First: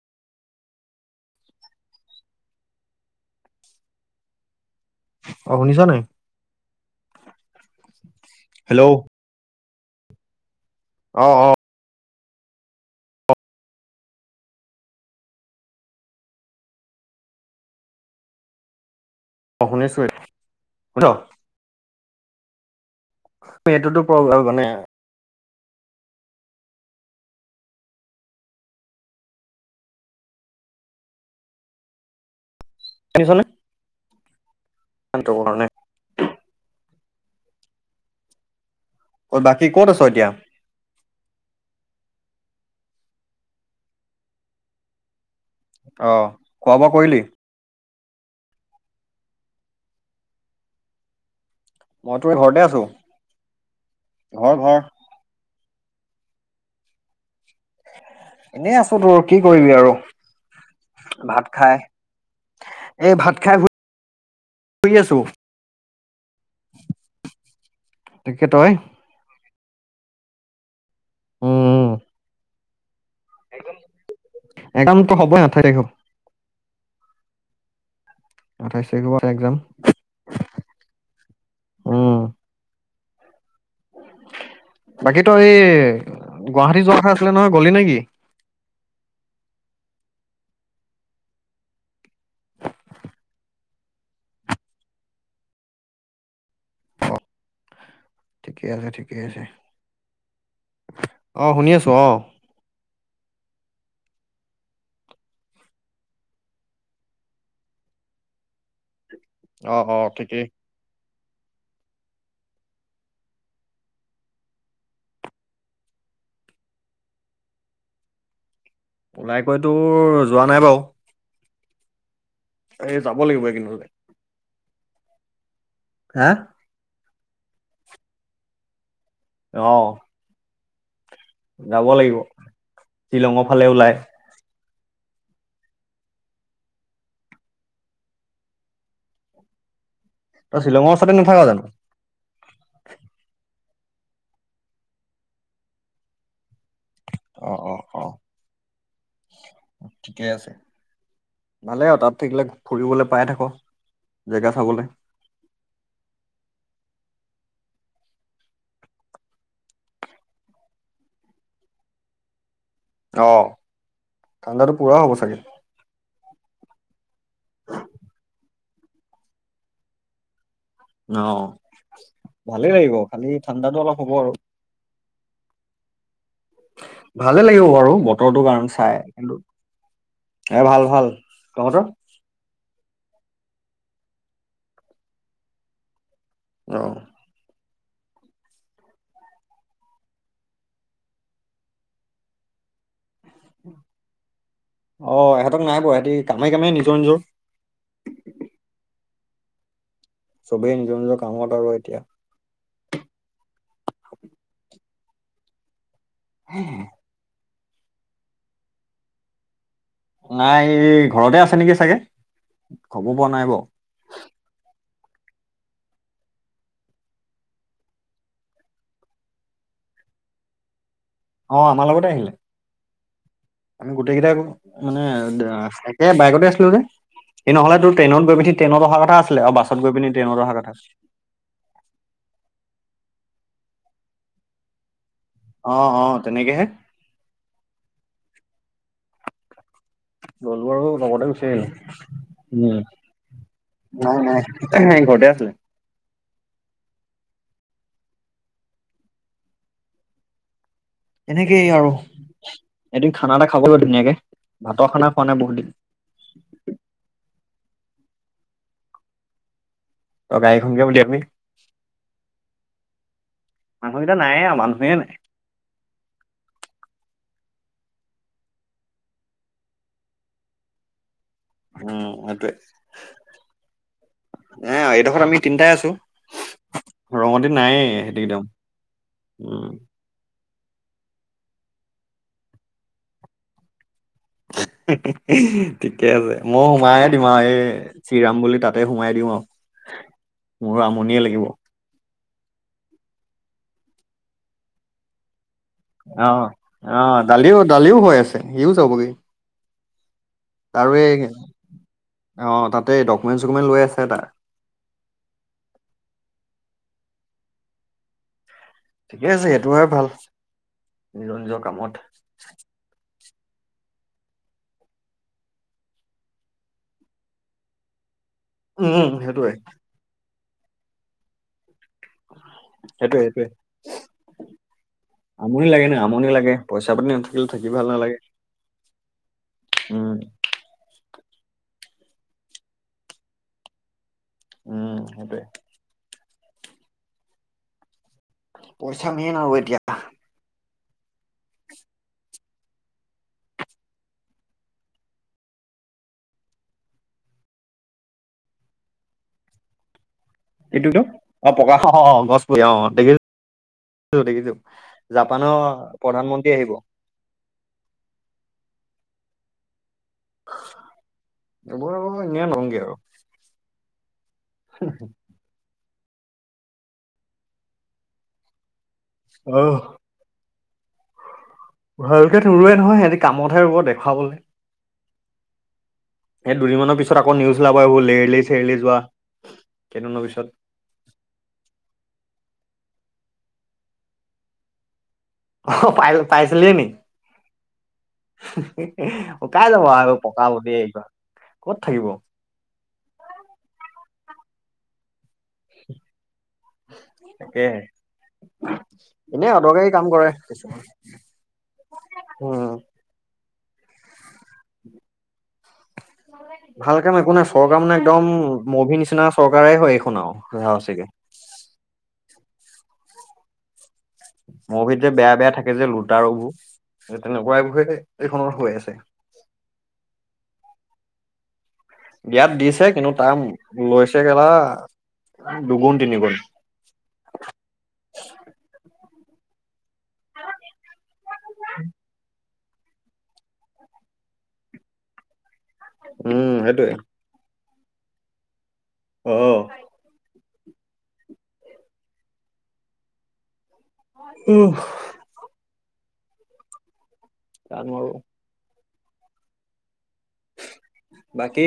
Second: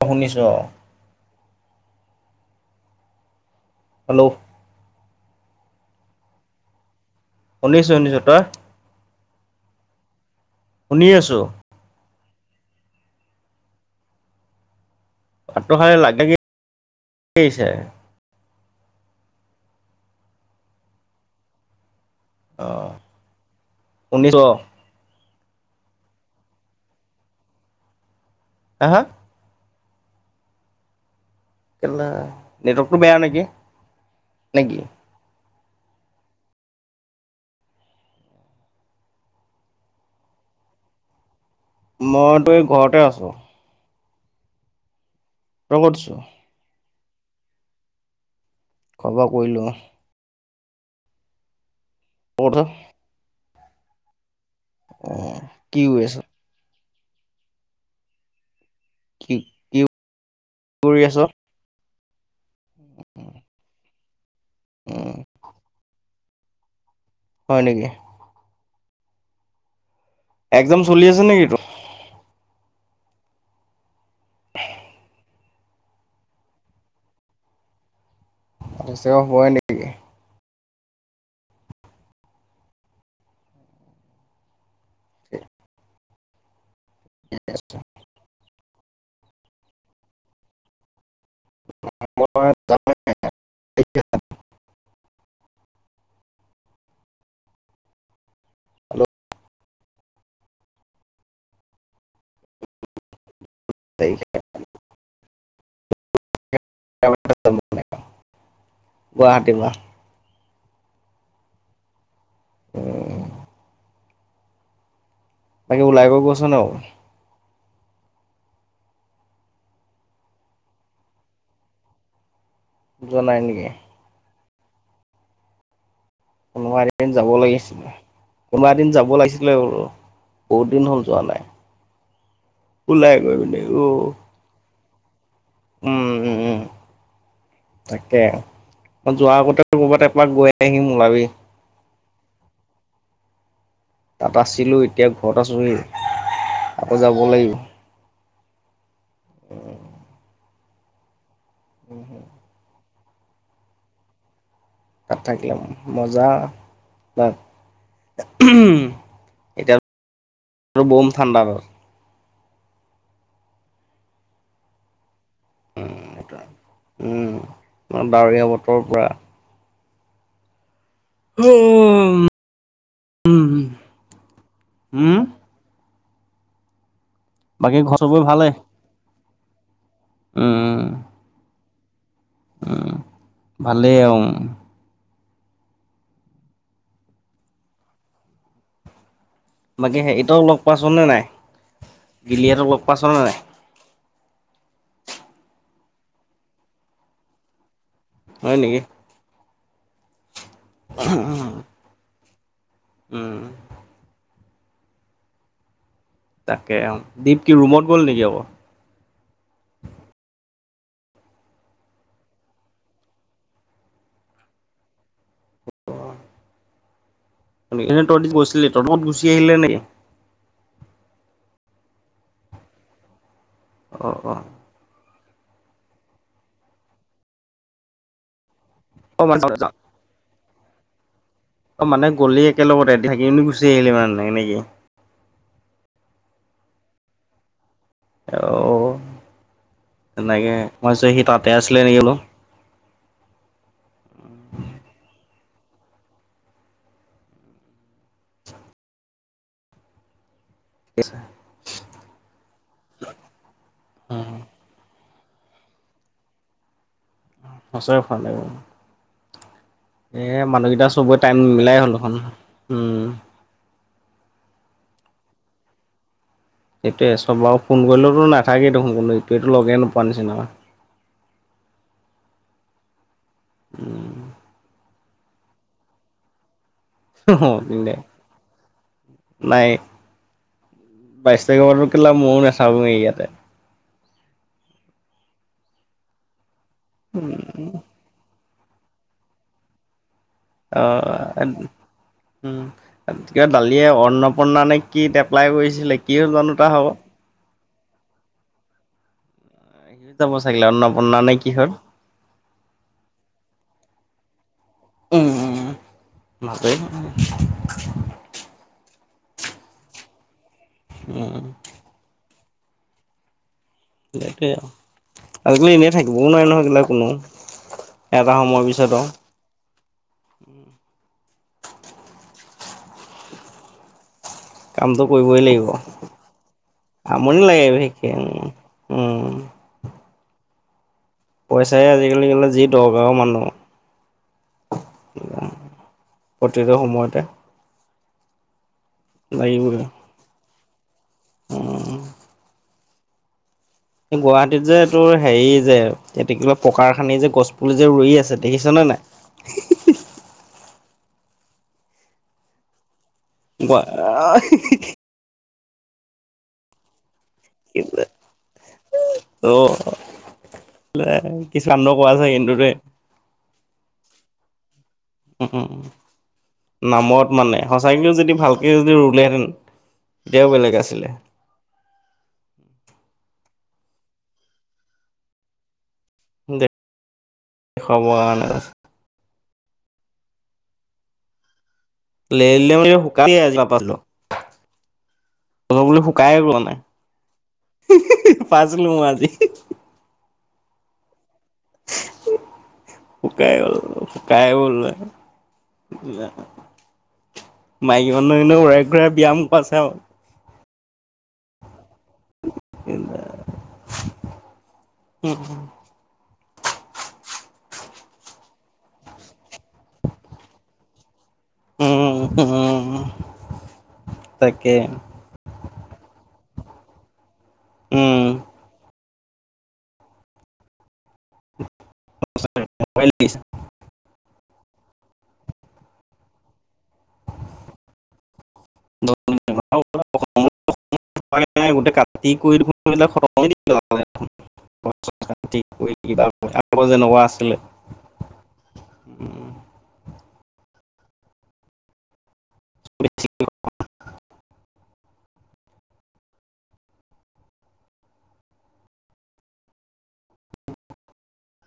অ, শুনিছো। হেল্ল', অ, শুনিছো নাই। শুনিছো - শুনিছো। তই হেল্ল', শুনি অ আছো। অ ভাতটো খাই [unintelligible] আহিছে। অ, শুনিছো [unintelligible] অ', [unintelligible] এইটোটো প্ৰব্লেম শুনিছো অ মানে হা - হা। কেলা। নেটৱৰ্কটো বেয়া নেকি। নেকি। নেটৱৰ্কৰ কাৰণে। অ, বাকী ক'ত আছো এতিয়া। মইতো এই ঘৰতে আছো। তই ক'ত আছ অ, খুৱাব কৰিলি। খৰব কৰিলো অ, মই তোৰ এই ক'ত ঘৰতে আছ আছো। ঘৰ - ঘৰ। অ কি কৰি আছা? এনেই আছো তোৰ কি কৰিবি আৰু, কৰি আছ ভাত খাই। এই ভাত খাই শুই উম আছো। [inaudible] হয় নেকি [unintelligible] একজা চলি আছে নেকি তোৰ? [unintelligible] সদায় নাথাকে স তাৰিখৰ পৰা [unintelligible] হয় একজাম। নেকি। উম। বাকী তই এই, গুৱা [unintelligible] যোৱা কথা আছিলে নহয়, গ'লি নে কি? অ [unintelligible] ঠিকে আছে, ঠিকে আছে। অ', শুনি আছো অ'। [unintelligible] [unintelligible] পৰা অ', অ', ঠিকেই। উম। বাকী ওলাই গ গৈছ নে [unintelligible] ওলাই গৈতো যোৱা নাই বাৰু। এই যাব যোৱা নাই লাগিব নেকি এইকদিনলে। হা? [unintelligible] যাব লাগিছিলে। কোনোবা এদিন যাব [unintelligible] লাগিছিলে অ বুলো। বহুত দিন হল। যোৱা নাই যাব লাগিব, ওলাই গৈ শ্বিলঙৰ পিনি ফালে অ ওলাই। উম, উম, উম। তাকে, মই যোৱাৰ আগতে তোৰ [unintelligible] ত শ্বিলঙৰ ওচৰতে নাথাক জানো? তাত আছিলোঁ এতিয়া ঘৰত আছোঁ হি। আকৌ যাব অ লাগিব। ঠিকেই আছে। ভালে আৰু তাত থাকিলে ফুৰিবলৈ পাই থাকো জেগা চাবলে তাত থাকিলে মজা। ন? আৰু বোম ঠাণ্ডাবৰ। অ' ঠাণ্ডাতটো পুৰা হ'ব চাগে? উ উম ডাৱৰীয়া বতৰৰ পুৰা অ উম ভালে লাগিব খালি ঠাণ্ডাতটো অলপ হ'ব আৰু। [unintelligible] ভালে লাগিব বাকী বাৰু ঘৰ চবৰে বতৰটো ভালে কাৰণ চাই কিন্তু এ উম ভাল ভাল। কৰ ভালেই আৰু। আহ। বাকী হেটো লগ পাইচোন নে নাই গিলহাতক লগ পাইচোন নে নাই। আহ ইহঁতক নাই বাৰ সিহতি কামেই কামেই নিজৰ নিজৰ হয় নেকি? চবেই নিজৰ নিজৰ কামত আৰু এতিয়া। উম। তাকে আও। কি ৰুমত গ'ল নেকি আকৌ? নাই এই ঘৰতে আছে নেকি চাগে খবৰ পোৱা নাই বাও। তহ গৈছিলি ত তত গুচি আহিলে নি? অ আমাৰ লগতে আহিলে। আমি অ গোটেই কেইটাই অ আকৌ মানে। একে বাইকতে আছিলো যে এ নহ'লে টেৰেইনৰ অহা কথা অ আছিলে মানে বাছ গৈ পিনি ট্ৰেইনত অহা কথা আছো। অ মানে গলি একেলগতে এদি থাকি গুচি আহিলি মানে নেকি। অ অ তেনেকেহে। অ। তেনেকে গ'ল বাৰু মই ভাবিছোঁ সি লগতে গুচি তাতে আছিলে আহিল, নেকি বোলো উম নাই নাই ঘৰতে আছিলে। এনেকেই আৰু এদিন খানা এটা খাবলৈ ধুনীয়াকে ভাতৰ খানা খোৱা নাই বহুত দিন। সঁচাই ভাল লাগিব। এ তই গাড়ীখনকে মানুহকেইটা চবে উলিয়াবি টাইম মিলাই হ'ল দেখন উম। মানুহকেইটা নায়ে আৰু মানুহে নাই। সেইটোয়ে চব বাৰ ফোন কৰিলেতো নাথাকেই দেখোন কৰিলো এইটো লগে নোপোৱা নিচিনা উম সেইটোৱে। হ শেষত আমি তিনিটাই আছো। ৰং হতি নায়েই পিনে সেইটো একদম নাই উম। বাইশ তাৰিখৰ পৰা কেলা ময়ো নাথাকো ইয়াতে। ঠিকে আছে। মই সোমায়ে দিম আৰু এই চিৰাম বুলি তাত তাতে সোমাই দিওঁ আৰু। মোৰ আমনিয়ে লাগিব। অ উম ক দালিয়ে অন্নপূৰ্ণা নে কি এপ্লাই কৰিছে অহ অ' ডালি দালিও হৈ আছে সিও যাবগে। সি যাব চাগিলে তাৰ অন্নপূৰ্ণা এই নে কিহত। অ' তাতে ডকুমেণ্ট চকুমেণ্ট লৈ আছে তাৰ। [inaudible] এ, মাতে শুনা [unintelligible] ঠিকে আছে, সেইটো আও ভাল নিজৰ উম, নিজৰ কামত [inaudible] একেই আও। আজি এনে থাকিবও নোৱাৰে নহয় [unintelligible] কোনো এটা সময়ৰ পিছত আও উম, সেইটোৱে উম সেইটোৱে, একে। কামটো কৰিবই লাগিব। লাগে পইচা পাতি আমনি নাথাকিলে লাগে থাকি ভাল বিশেষকে নালাগে উ, উম। উম, পইচাই আজিকালি মানে যি দৰকাৰ আও মানুহৰ উম, সেইটোৱে। প্ৰতিটো সময়তে পইচা মেইন‌ আৰু লাগিবই। এতিয়া। উম গুৱাহাটীত যে এই তোৰ হেৰি যে, [unintelligible] পকা খানি যে গছ পুলি যে ৰুই আছে দেখিছনেে নাই? এইটো কি? অ, পকা অ, অ, গছ পুলি অ, দেখিছ জাপানৰ [inaudible] প্ৰধানমন্ত্ৰী আহিব। [unintelligible] অ'। এইবোৰ আৰু এনেই নৰংগে আৰু [unintelligible] হ, হম। নামত মানে, সচাকেওঁ যদি ভালকেওঁ যদি [unintelligible] অ', তেতিয়াও বেলেগ আছিলে। ভালকে [unintelligible] নহয়, সিহঁতি কামত [unintelligible] দেখুৱাবলৈ। এই দুদিনমানৰ পিছত আকৌ নিউজ ওলাব, দেখুৱাব এইবোৰ লেৰলি কাৰণে চেৰলি যোৱা কেইদিনৰ পিছত লে লে ম শুকাম পাল অ পাই পাইছিলে ন পাইছিলো মই আজি কাই যাব আৰু পাব দেবাৰ ক'ত থাকিব কাই বলল তাকেহে। মাইকী মানুহ এনে উৰাই ঘূৰাই বিয়াম এনে কৰাই আছে অদৰকাৰী আৰু [unintelligible] উম এ উম ভাল কাম একো নাই চৰকাৰ মানে একদম মভিৰ নিচিনা চৰকাৰেই হয় এইখন আৰু জহাচিকে উম উম উ মভিত যে বেয়া বেয়া থাকে যে লোটাৰুবোৰ। তেনেকুৱাই বোৰে উম পৃথিৱীৰ খনৰ হৈ আছে। বিয়াত দিছে কিন্তু তাত [unintelligible] দুগুণ তিনিগুণ। [unintelligible] [unintelligible] [unintelligible] [unintelligible] উম সেইটোৱে যেনেকুৱা আছিলে। অ'। [unintelligible] উহ [unintelligible] বাকী